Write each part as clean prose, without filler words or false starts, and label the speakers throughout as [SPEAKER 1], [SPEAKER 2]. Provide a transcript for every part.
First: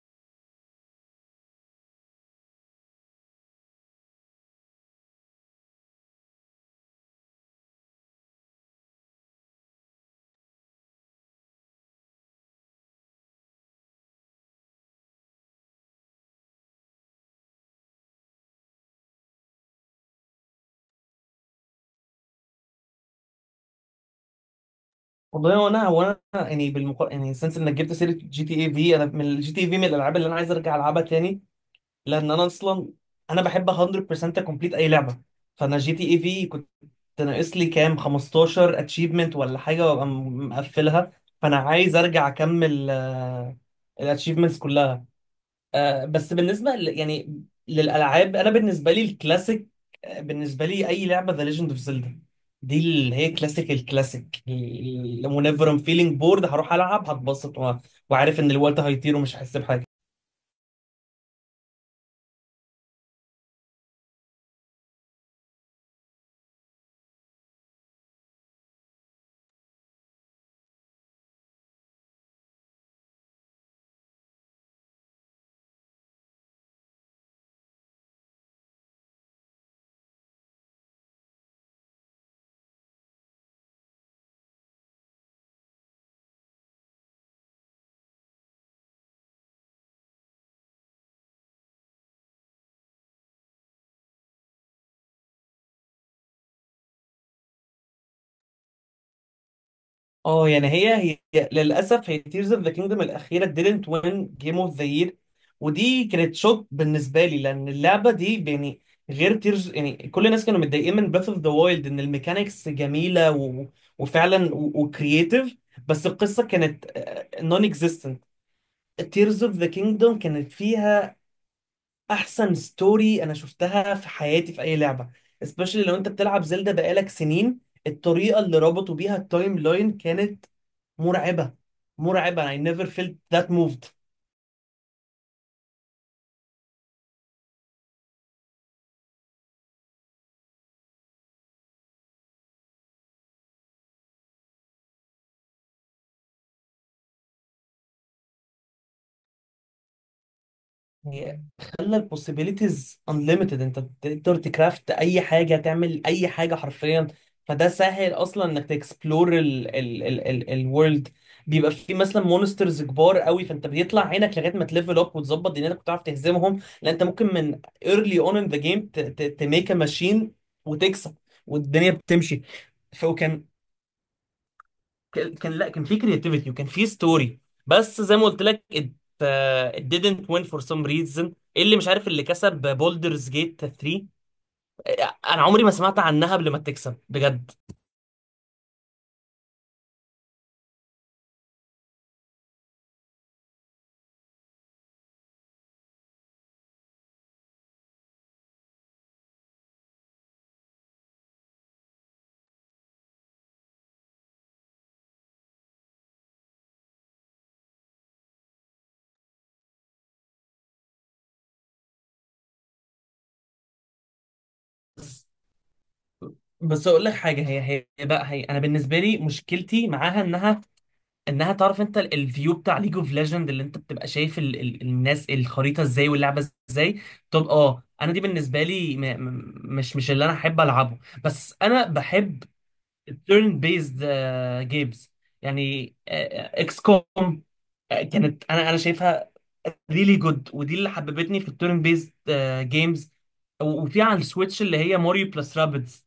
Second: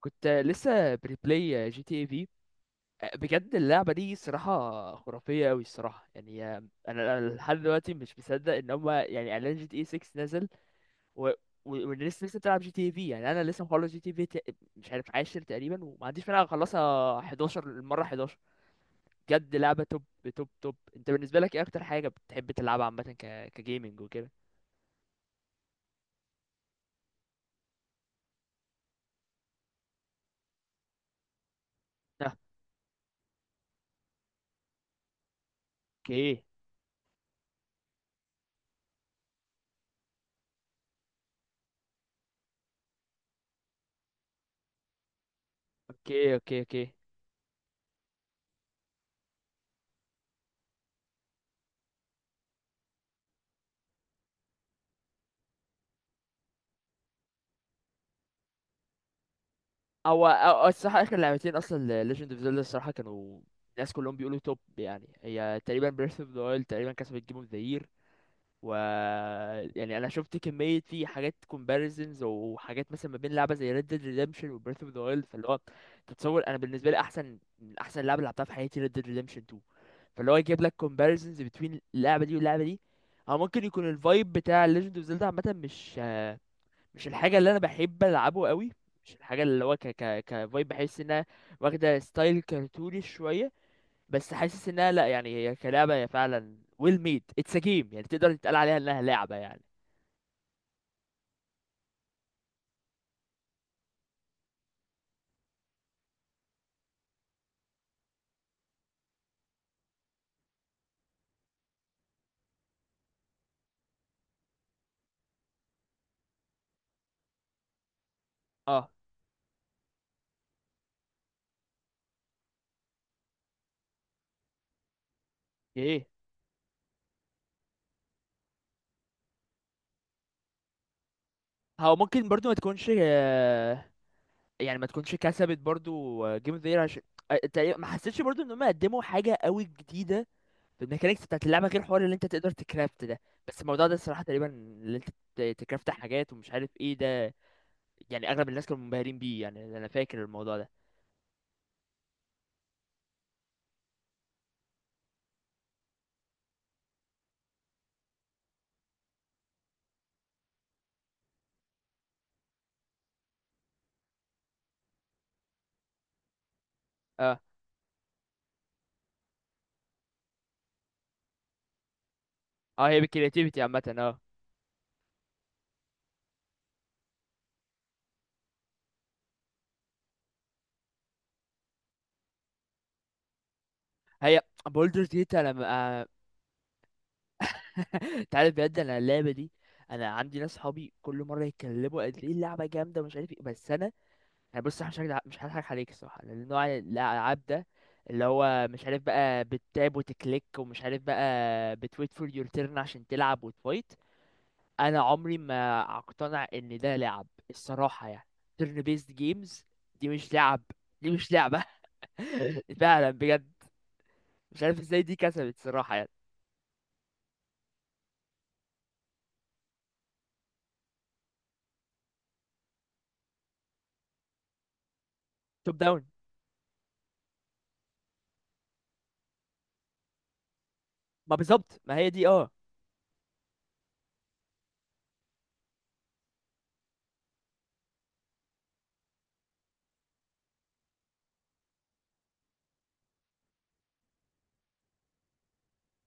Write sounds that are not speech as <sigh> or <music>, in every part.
[SPEAKER 1] كنت لسه بريبلاي جي تي اي في. بجد اللعبة دي صراحة خرافية أوي الصراحة، يعني أنا لحد دلوقتي مش مصدق إن هما يعني إعلان جي تي اي 6 نزل، و... والناس لسه بتلعب جي تي اي في. يعني أنا لسه مخلص جي تي اي في مش عارف عاشر تقريبا، وما عنديش مانع أخلصها 11، المرة 11. بجد لعبة توب توب توب. أنت بالنسبة لك إيه أكتر حاجة بتحب تلعبها عامة كجيمنج وكده؟
[SPEAKER 2] والله وانا يعني يعني سنس انك جبت سيره جي تي اي في. انا من الجي تي اي في من الالعاب اللي انا عايز ارجع العبها تاني، لان
[SPEAKER 1] آه،
[SPEAKER 2] انا اصلا انا بحب 100% كومبليت اي لعبه. فانا جي تي اي
[SPEAKER 1] أوكي
[SPEAKER 2] في كنت ناقص لي كام 15 اتشيفمنت ولا حاجه وابقى مقفلها، فانا عايز ارجع اكمل الاتشيفمنتس كلها. آه، بس
[SPEAKER 1] أوكي أوكي أوكي.
[SPEAKER 2] يعني للالعاب، انا بالنسبه لي الكلاسيك. آه، بالنسبه لي اي لعبه ذا ليجند اوف زيلدا، دي اللي هي كلاسيك الكلاسيك. ونيفر ام فيلينج بورد، هروح العب هتبسط وعارف ان الوقت هيطير ومش هحس بحاجه.
[SPEAKER 1] هو أو الصراحة آخر لعبتين أصلا ل Legend of Zelda الصراحة، كانوا الناس كلهم بيقولوا توب، يعني هي تقريبا Breath of the Wild تقريبا كسبت Game of the Year. و يعني أنا شفت كمية في حاجات comparisons وحاجات، مثلا ما بين لعبة زي Red Dead Redemption و Breath of the Wild، فاللي هو تتصور أنا بالنسبة لي أحسن من أحسن لعبة لعبتها في حياتي Red Dead Redemption 2. فاللي هو يجيب لك comparisons between اللعبة دي واللعبة دي. هو ممكن يكون الفايب بتاع Legend of Zelda عامة مش الحاجه اللي انا بحب العبه قوي، مش الحاجه اللي هو ك ك كفايب، بحس انها واخده ستايل كرتوني شويه. بس حاسس انها، لا يعني هي كلعبه، هي فعلا ويل ميد اتس ا جيم، يعني تقدر تتقال عليها انها لعبه يعني.
[SPEAKER 2] اه يعني هي للاسف هي تيرز اوف ذا كينجدم الاخيره didn't win جيم اوف ذا يير. ودي كانت شوك بالنسبه لي، لان اللعبه دي يعني غير تيرز، يعني كل الناس كانوا متضايقين من بريث اوف ذا وايلد ان الميكانيكس جميله وفعلا وكرييتيف، بس القصه كانت نون اكزيستنت.
[SPEAKER 1] اه،
[SPEAKER 2] تيرز اوف ذا كينجدم كانت فيها احسن ستوري انا شفتها في حياتي في اي لعبه، especially لو
[SPEAKER 1] ايه.
[SPEAKER 2] انت بتلعب زلدا بقالك سنين. الطريقه اللي ربطوا بيها التايم لاين كانت مرعبه.
[SPEAKER 1] هو ممكن
[SPEAKER 2] مرعبه.
[SPEAKER 1] برضو ما
[SPEAKER 2] I never
[SPEAKER 1] تكونش،
[SPEAKER 2] felt that moved.
[SPEAKER 1] يعني ما تكونش كسبت برضو جيم اوف ذا يير، عشان ما حسيتش برضو ان هم قدموا حاجه قوي جديده في الميكانيكس بتاعت اللعبه، غير حوار اللي انت تقدر تكرافت ده. بس الموضوع ده الصراحه تقريبا اللي انت تكرافت حاجات ومش عارف ايه ده، يعني اغلب الناس كانوا منبهرين بيه، يعني انا فاكر الموضوع ده.
[SPEAKER 2] يعني خلى ال possibilities unlimited، انت تقدر تكرافت اي حاجه تعمل اي حاجه حرفيا. فده سهل اصلا انك تكسبلور ال الورلد. بيبقى في مثلا مونسترز كبار قوي فانت بيطلع عينك لغايه ما تليفل اب وتظبط دنيتك وتعرف تهزمهم، لان انت ممكن
[SPEAKER 1] اه
[SPEAKER 2] من early on in the game تميك a machine وتكسب، والدنيا بتمشي.
[SPEAKER 1] اه، هي
[SPEAKER 2] فكان
[SPEAKER 1] بالكرياتيفيتي عامه، اه.
[SPEAKER 2] ك- كان لا كان في كرياتيفيتي وكان في ستوري. بس زي ما قلت لك، it didn't win for some reason. اللي مش عارف اللي كسب بولدرز جيت 3،
[SPEAKER 1] هي بولدر جيت
[SPEAKER 2] انا
[SPEAKER 1] انا
[SPEAKER 2] عمري ما سمعت عنها قبل ما تكسب بجد.
[SPEAKER 1] <laughs> انت عارف بجد انا اللعبه دي، انا عندي ناس صحابي كل مره يتكلموا قد ايه اللعبه جامده ومش عارف ايه بس انا، انا بص. أنا مش هضحك عليك الصراحه، لان نوع الالعاب ده اللي هو مش عارف بقى بتتاب وتكليك، ومش عارف بقى بتويت فور يور تيرن عشان تلعب وتفايت، انا عمري ما اقتنع ان ده لعب الصراحه يعني. تيرن بيست جيمز دي مش لعب، دي مش لعبة. <laughs> فعلا بجد، مش عارف ازاي دي
[SPEAKER 2] بس
[SPEAKER 1] كسبت صراحة يعني.
[SPEAKER 2] بس اقول لك حاجه. هي انا بالنسبه لي مشكلتي معاها انها انها تعرف، انت الفيو بتاع ليج اوف ليجند اللي انت بتبقى شايف ال الناس
[SPEAKER 1] توب
[SPEAKER 2] الخريطه
[SPEAKER 1] داون.
[SPEAKER 2] ازاي واللعبه ازاي. طب اه انا دي بالنسبه لي م م مش مش اللي انا احب العبه.
[SPEAKER 1] ما
[SPEAKER 2] بس
[SPEAKER 1] بالظبط
[SPEAKER 2] انا
[SPEAKER 1] ما هي دي،
[SPEAKER 2] بحب
[SPEAKER 1] اه.
[SPEAKER 2] التيرن بيزد جيمز. يعني اكس كوم كانت، انا شايفها ريلي جود، ودي اللي حببتني في التيرن بيزد جيمز. وفي على السويتش اللي هي ماريو بلس رابيدز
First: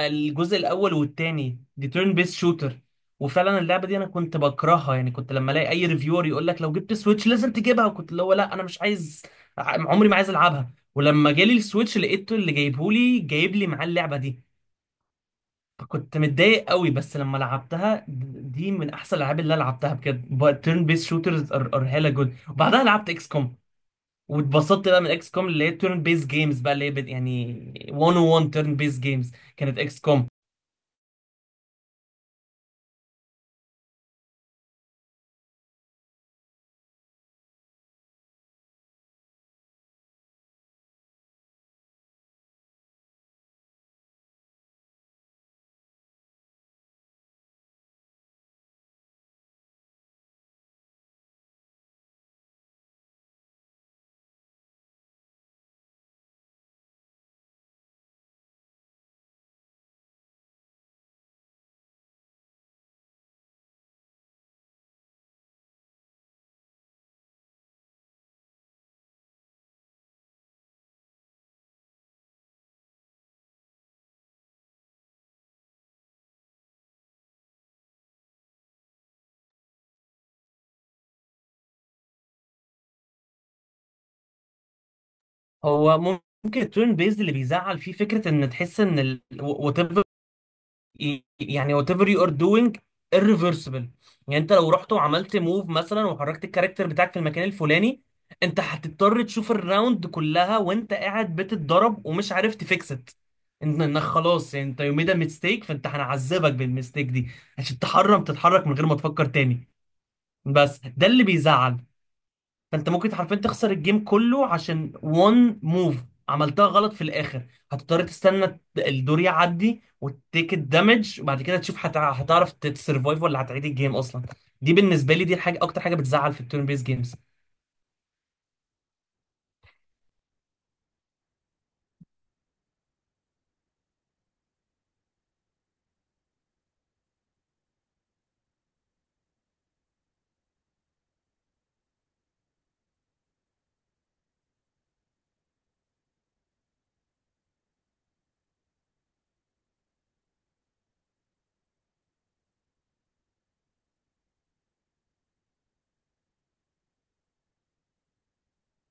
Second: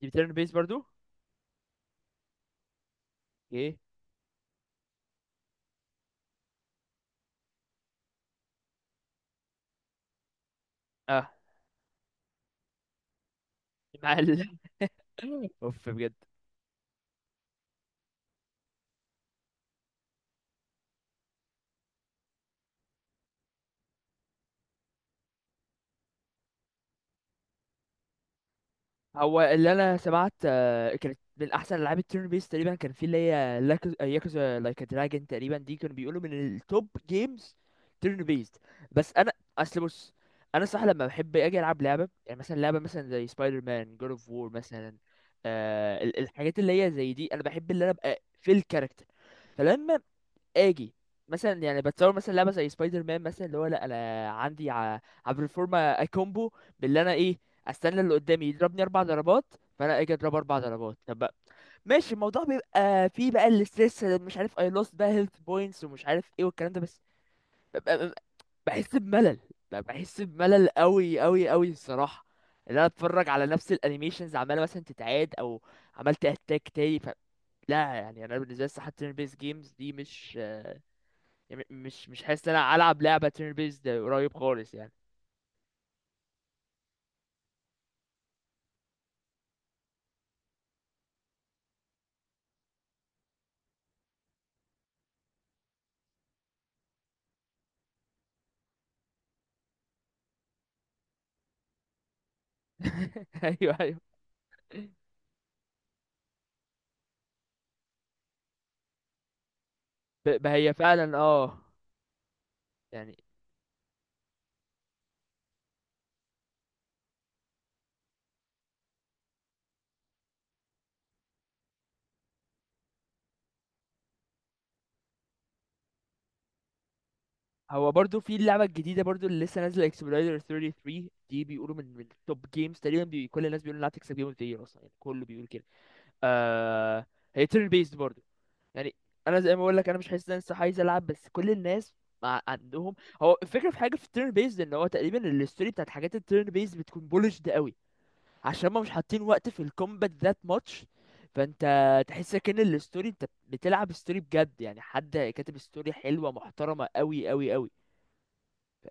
[SPEAKER 1] دي بتيرن بيس برضو.
[SPEAKER 2] الاول والتاني، دي تيرن بيز شوتر. وفعلا
[SPEAKER 1] ايه،
[SPEAKER 2] اللعبه دي انا كنت بكرهها، يعني كنت لما الاقي اي ريفيور يقول لك لو جبت سويتش لازم تجيبها، وكنت اللي هو لا انا مش عايز، عمري ما عايز العبها.
[SPEAKER 1] اه.
[SPEAKER 2] ولما جالي السويتش لقيته اللي جايبهولي جايب لي معاه
[SPEAKER 1] مع
[SPEAKER 2] اللعبه دي.
[SPEAKER 1] ال... <laughs> اوف بجد.
[SPEAKER 2] كنت متضايق قوي، بس لما لعبتها دي من احسن الالعاب اللي أنا لعبتها بجد. تيرن بيس شوترز ار هيلا جود، وبعدها لعبت اكس كوم واتبسطت بقى من اكس كوم اللي هي تيرن بيس جيمز بقى اللي هي يعني 101 تيرن بيس جيمز
[SPEAKER 1] هو اللي
[SPEAKER 2] كانت
[SPEAKER 1] انا
[SPEAKER 2] اكس كوم.
[SPEAKER 1] سمعت، كانت من احسن العاب التيرن بيس تقريبا، كان في اللي هي ياكوزا لايك دراجون تقريبا، دي كانوا بيقولوا من التوب جيمز تيرن بيست. بس انا، اصل بص، انا صح لما بحب اجي العب لعبه، يعني مثلا لعبه مثلا زي سبايدر مان، جود اوف وور مثلا، آه الحاجات اللي هي زي دي انا بحب، اللي انا ابقى في الكاركتر. فلما اجي، مثلا يعني بتصور مثلا لعبه زي سبايدر مان مثلا، اللي هو لا انا عندي عبر الفورمه كومبو باللي انا ايه، استنى اللي قدامي يضربني اربع ضربات، فانا اجي اضربه اربع ضربات. طب بقى ماشي، الموضوع بيبقى فيه بقى الاستريس، مش عارف اي لوست بقى هيلث بوينتس ومش عارف ايه والكلام ده، بس ببقى بحس بملل، ببقى بحس بملل قوي قوي قوي الصراحه. اللي انا اتفرج على نفس الانيميشنز عماله مثلا تتعاد او عملت اتاك تاني ف... لا يعني انا بالنسبه لي الصراحه turn based games دي مش، يعني مش حاسس ان انا العب لعبه تيرن بيست قريب خالص يعني.
[SPEAKER 2] هو ممكن التيرن بيس اللي بيزعل فيه فكره ان تحس ان، يعني whatever you are doing irreversible. يعني انت لو رحت وعملت موف مثلا وحركت الكاركتر بتاعك في المكان الفلاني، انت هتضطر تشوف الراوند كلها وانت قاعد بتتضرب ومش عارف تفيكس ات.
[SPEAKER 1] <laughs> ايوه ايوه.
[SPEAKER 2] انك خلاص يعني انت يو ميد ميستيك، فانت هنعذبك بالميستيك دي عشان تحرم تتحرك من غير ما تفكر تاني.
[SPEAKER 1] ما هي
[SPEAKER 2] بس ده
[SPEAKER 1] فعلا
[SPEAKER 2] اللي
[SPEAKER 1] اه.
[SPEAKER 2] بيزعل. فانت ممكن
[SPEAKER 1] يعني
[SPEAKER 2] حرفيا تخسر الجيم كله عشان وان موف عملتها غلط في الاخر. هتضطر تستنى الدور يعدي وتيك الدمج، وبعد كده تشوف هتعرف تسرفايف ولا هتعيد الجيم اصلا. دي بالنسبه لي دي الحاجه اكتر حاجه بتزعل في التيرن بيس جيمز.
[SPEAKER 1] هو برضو في اللعبه الجديده برضو اللي لسه نازله اكسبلويدر 33 دي بيقولوا من توب جيمز تقريبا، بي... كل الناس بيقولوا انها تكسب جيم اوف ذا يير اصلا، يعني كله بيقول كده. آه... هي تيرن بيست برضو، يعني انا زي ما بقول لك انا مش حاسس ان انا لسه عايز العب، بس كل الناس مع عندهم. هو الفكره في حاجه في التيرن بيست ان هو تقريبا الستوري بتاعت حاجات التيرن بيست بتكون بولشد قوي، عشان ما مش حاطين وقت في الكومبات ذات ماتش، فانت تحس كأن الستوري انت بتلعب ستوري بجد، يعني حد كاتب ستوري حلوه محترمه قوي قوي قوي.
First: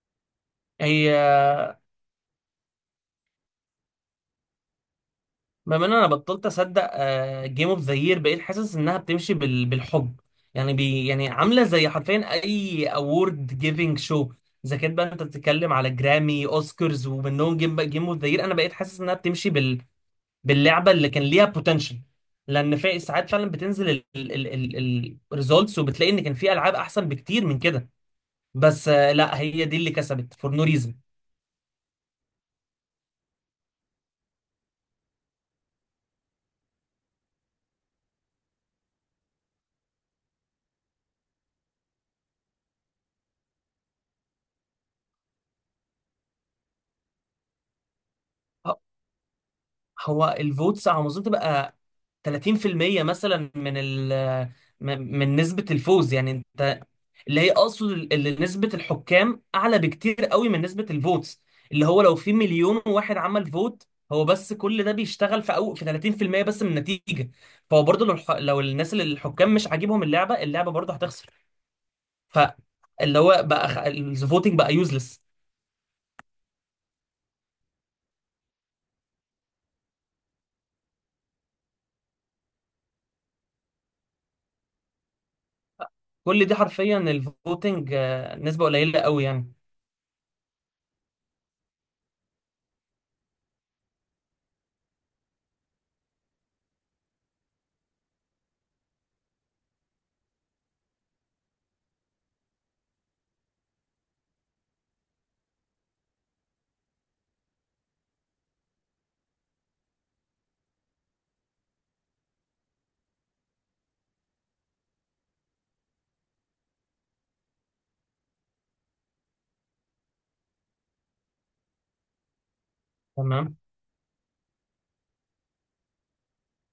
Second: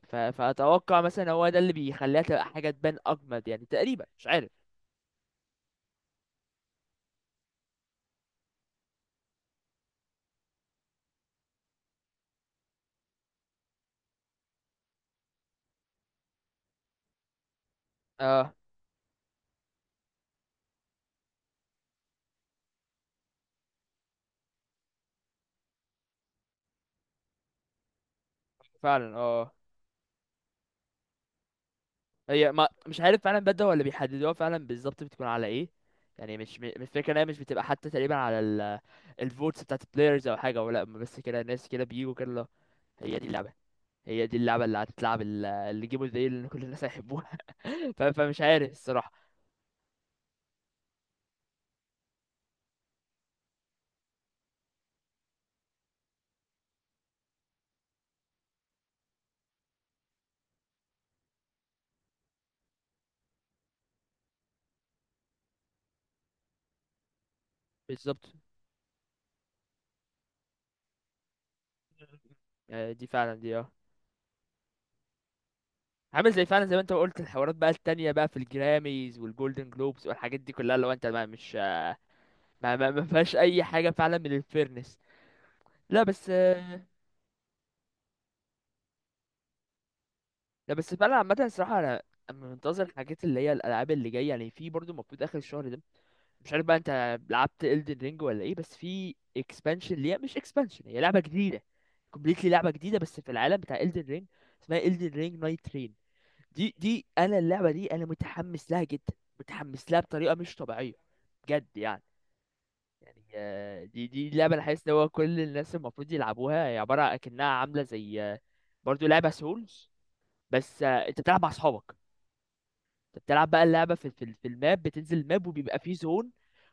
[SPEAKER 1] فاتوقع
[SPEAKER 2] هي
[SPEAKER 1] مثلا هو ده اللي بيخليها تبقى حاجه تبان اجمد يعني، تقريبا مش عارف.
[SPEAKER 2] بما ان انا بطلت اصدق جيم اوف ذا يير، بقيت حاسس انها بتمشي بالحب. يعني بي يعني عامله زي حرفيا اي اوورد جيفنج شو. اذا كانت بقى انت بتتكلم على جرامي اوسكارز ومنهم جيم اوف ذا يير،
[SPEAKER 1] اه
[SPEAKER 2] انا بقيت حاسس انها بتمشي باللعبه اللي كان ليها بوتنشال. لان في ساعات فعلا بتنزل الريزولتس وبتلاقي ان كان في العاب احسن بكتير من كده. بس آه،
[SPEAKER 1] فعلا.
[SPEAKER 2] لا
[SPEAKER 1] اه
[SPEAKER 2] هي دي اللي كسبت فور نو ريزن.
[SPEAKER 1] هي، ما مش عارف فعلا بدأ ولا بيحددوها فعلا بالظبط بتكون على ايه. يعني مش الفكره ان هي مش بتبقى حتى تقريبا على ال الفوتس بتاعت البلايرز او حاجه، ولا بس كده ناس كده بيجوا كده، لا، هي دي اللعبه، هي دي اللعبة اللي هتتلعب اللي جيمه زي اللي كل الناس هيحبوها. <laughs> فمش عارف الصراحة.
[SPEAKER 2] هو الفوتس على ما اظن تبقى 30% مثلا من ال من نسبة الفوز، يعني انت اللي هي اقصد اللي نسبة الحكام اعلى بكتير قوي من نسبة الفوتس. اللي هو لو في مليون واحد عمل فوت، هو بس كل ده بيشتغل في أو في 30% بس من النتيجة. فهو برضه لو
[SPEAKER 1] بالظبط.
[SPEAKER 2] لو الناس اللي الحكام مش عاجبهم اللعبة، اللعبة برضه هتخسر.
[SPEAKER 1] دي
[SPEAKER 2] فاللي
[SPEAKER 1] فعلا
[SPEAKER 2] هو
[SPEAKER 1] دي،
[SPEAKER 2] بقى
[SPEAKER 1] اه،
[SPEAKER 2] الفوتنج بقى يوزلس.
[SPEAKER 1] عامل زي فعلا زي ما انت قلت الحوارات بقى التانية بقى في الجراميز والجولدن جلوبز والحاجات دي كلها، لو انت ما مش ما فيهاش اي حاجة فعلا من الفيرنس. لا بس
[SPEAKER 2] كل دي حرفيا الفوتنج آه، نسبة قليلة قوي يعني.
[SPEAKER 1] لا بس فعلا عامة الصراحة أنا منتظر الحاجات اللي هي الألعاب اللي جاية، يعني في برضو المفروض آخر الشهر ده، مش عارف بقى أنت لعبت Elden Ring ولا إيه، بس في expansion ليها، مش expansion هي لعبة جديدة completely، لعبة جديدة بس في العالم بتاع Elden Ring، اسمها Elden Ring Night Train. دي أنا اللعبة دي أنا متحمس لها جدا، متحمس لها بطريقة مش طبيعية، بجد يعني. يعني دي لعبة أنا حاسس إن هو كل الناس المفروض يلعبوها، هي عبارة أكنها عاملة زي، برضو لعبة سولز، بس انت بتلعب مع اصحابك. انت بتلعب
[SPEAKER 2] تمام،
[SPEAKER 1] بقى اللعبه في في الماب، بتنزل الماب وبيبقى فيه زون،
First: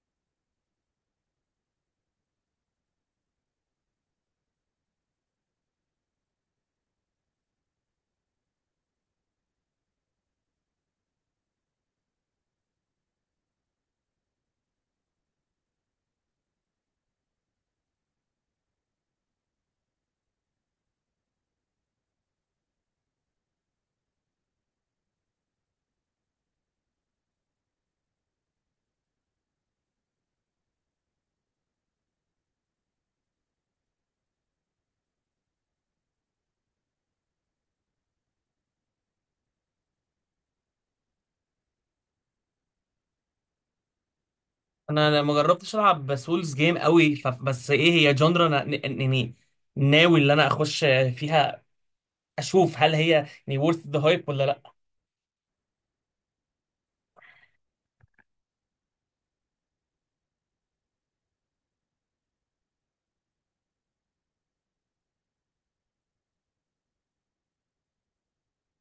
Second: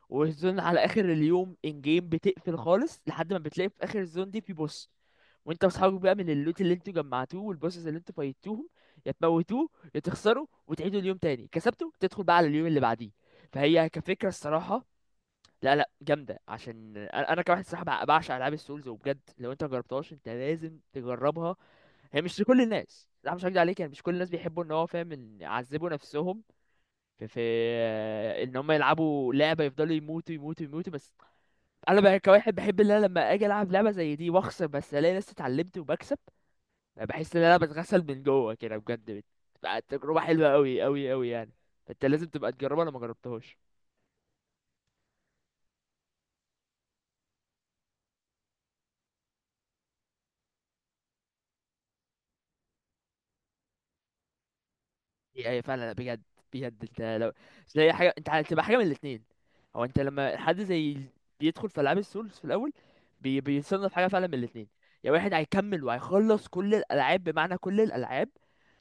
[SPEAKER 1] والزون على اخر اليوم ان جيم بتقفل خالص لحد ما بتلاقي في اخر الزون دي في بوس، وانت واصحابك بقى من اللوت اللي انتوا جمعتوه والبوسز اللي انتوا فايتوهم، يا تموتوه يا تخسروا وتعيدوا اليوم تاني كسبته تدخل بقى على اليوم اللي بعديه. فهي كفكره الصراحه، لا لا جامده عشان انا كواحد صراحه بعشق العاب السولز. وبجد لو انت مجربتهاش انت لازم تجربها. هي مش لكل الناس، لا مش هكدب عليك، يعني مش كل الناس بيحبوا ان هو فاهم ان يعذبوا نفسهم في ان هم يلعبوا لعبه يفضلوا يموتوا يموتوا يموتوا بس. انا بقى كواحد بحب ان انا لما اجي العب لعبه زي دي واخسر بس الاقي نفسي اتعلمت وبكسب، أنا بحس ان انا بتغسل من جوه كده بجد، بتبقى تجربه حلوه قوي قوي قوي يعني. فانت لازم تبقى تجربها لو ما جربتهاش.
[SPEAKER 2] انا ما جربتش العب سولز جيم قوي بس ايه هي جندرا انا ناوي اللي انا اخش فيها، اشوف هل هي يعني worth the hype ولا لا.
[SPEAKER 1] اي اي فعلا بجد. بجد انت لو زي حاجه، انت هتبقى حاجه من الاثنين. هو انت لما حد زي بيدخل في العاب السولز في الاول، بيصنف حاجه فعلا من الاثنين، يا واحد هيكمل وهيخلص كل الالعاب بمعنى كل الالعاب،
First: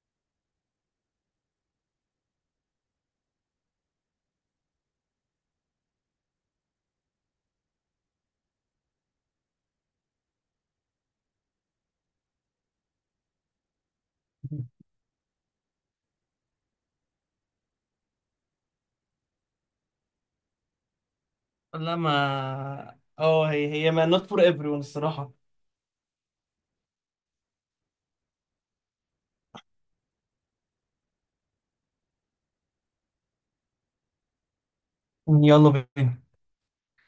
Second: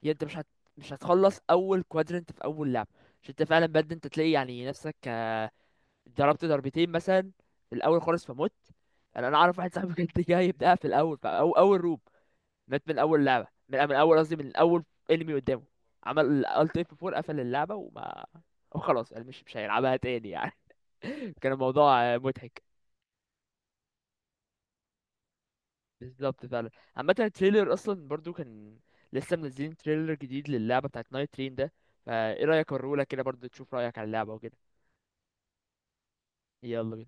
[SPEAKER 1] يا انت مش هتخلص اول كوادرنت في اول لعبه. عشان انت فعلا بجد انت تلاقي يعني نفسك، ضربت ضربتين مثلا في الاول خالص فمت. انا اعرف واحد صاحبي كان <laughs> جاي يبدأها في الاول في اول روب، مات من اول لعبه من اول قصدي من اول انمي قدامه، عمل الت اف 4، قفل اللعبه وخلاص قال مش مش هيلعبها تاني يعني. <laughs> كان
[SPEAKER 2] لا،
[SPEAKER 1] الموضوع
[SPEAKER 2] ما
[SPEAKER 1] مضحك.
[SPEAKER 2] اه هي ما not for everyone الصراحة.
[SPEAKER 1] بالظبط فعلا. عامه التريلر اصلا برضو كان، لسه منزلين تريلر جديد للعبه بتاعت نايت ترين ده، فايه رايك اوريهولك كده برضو تشوف رايك على اللعبه وكده.
[SPEAKER 2] يعني يلا بينا.
[SPEAKER 1] يلا بينا.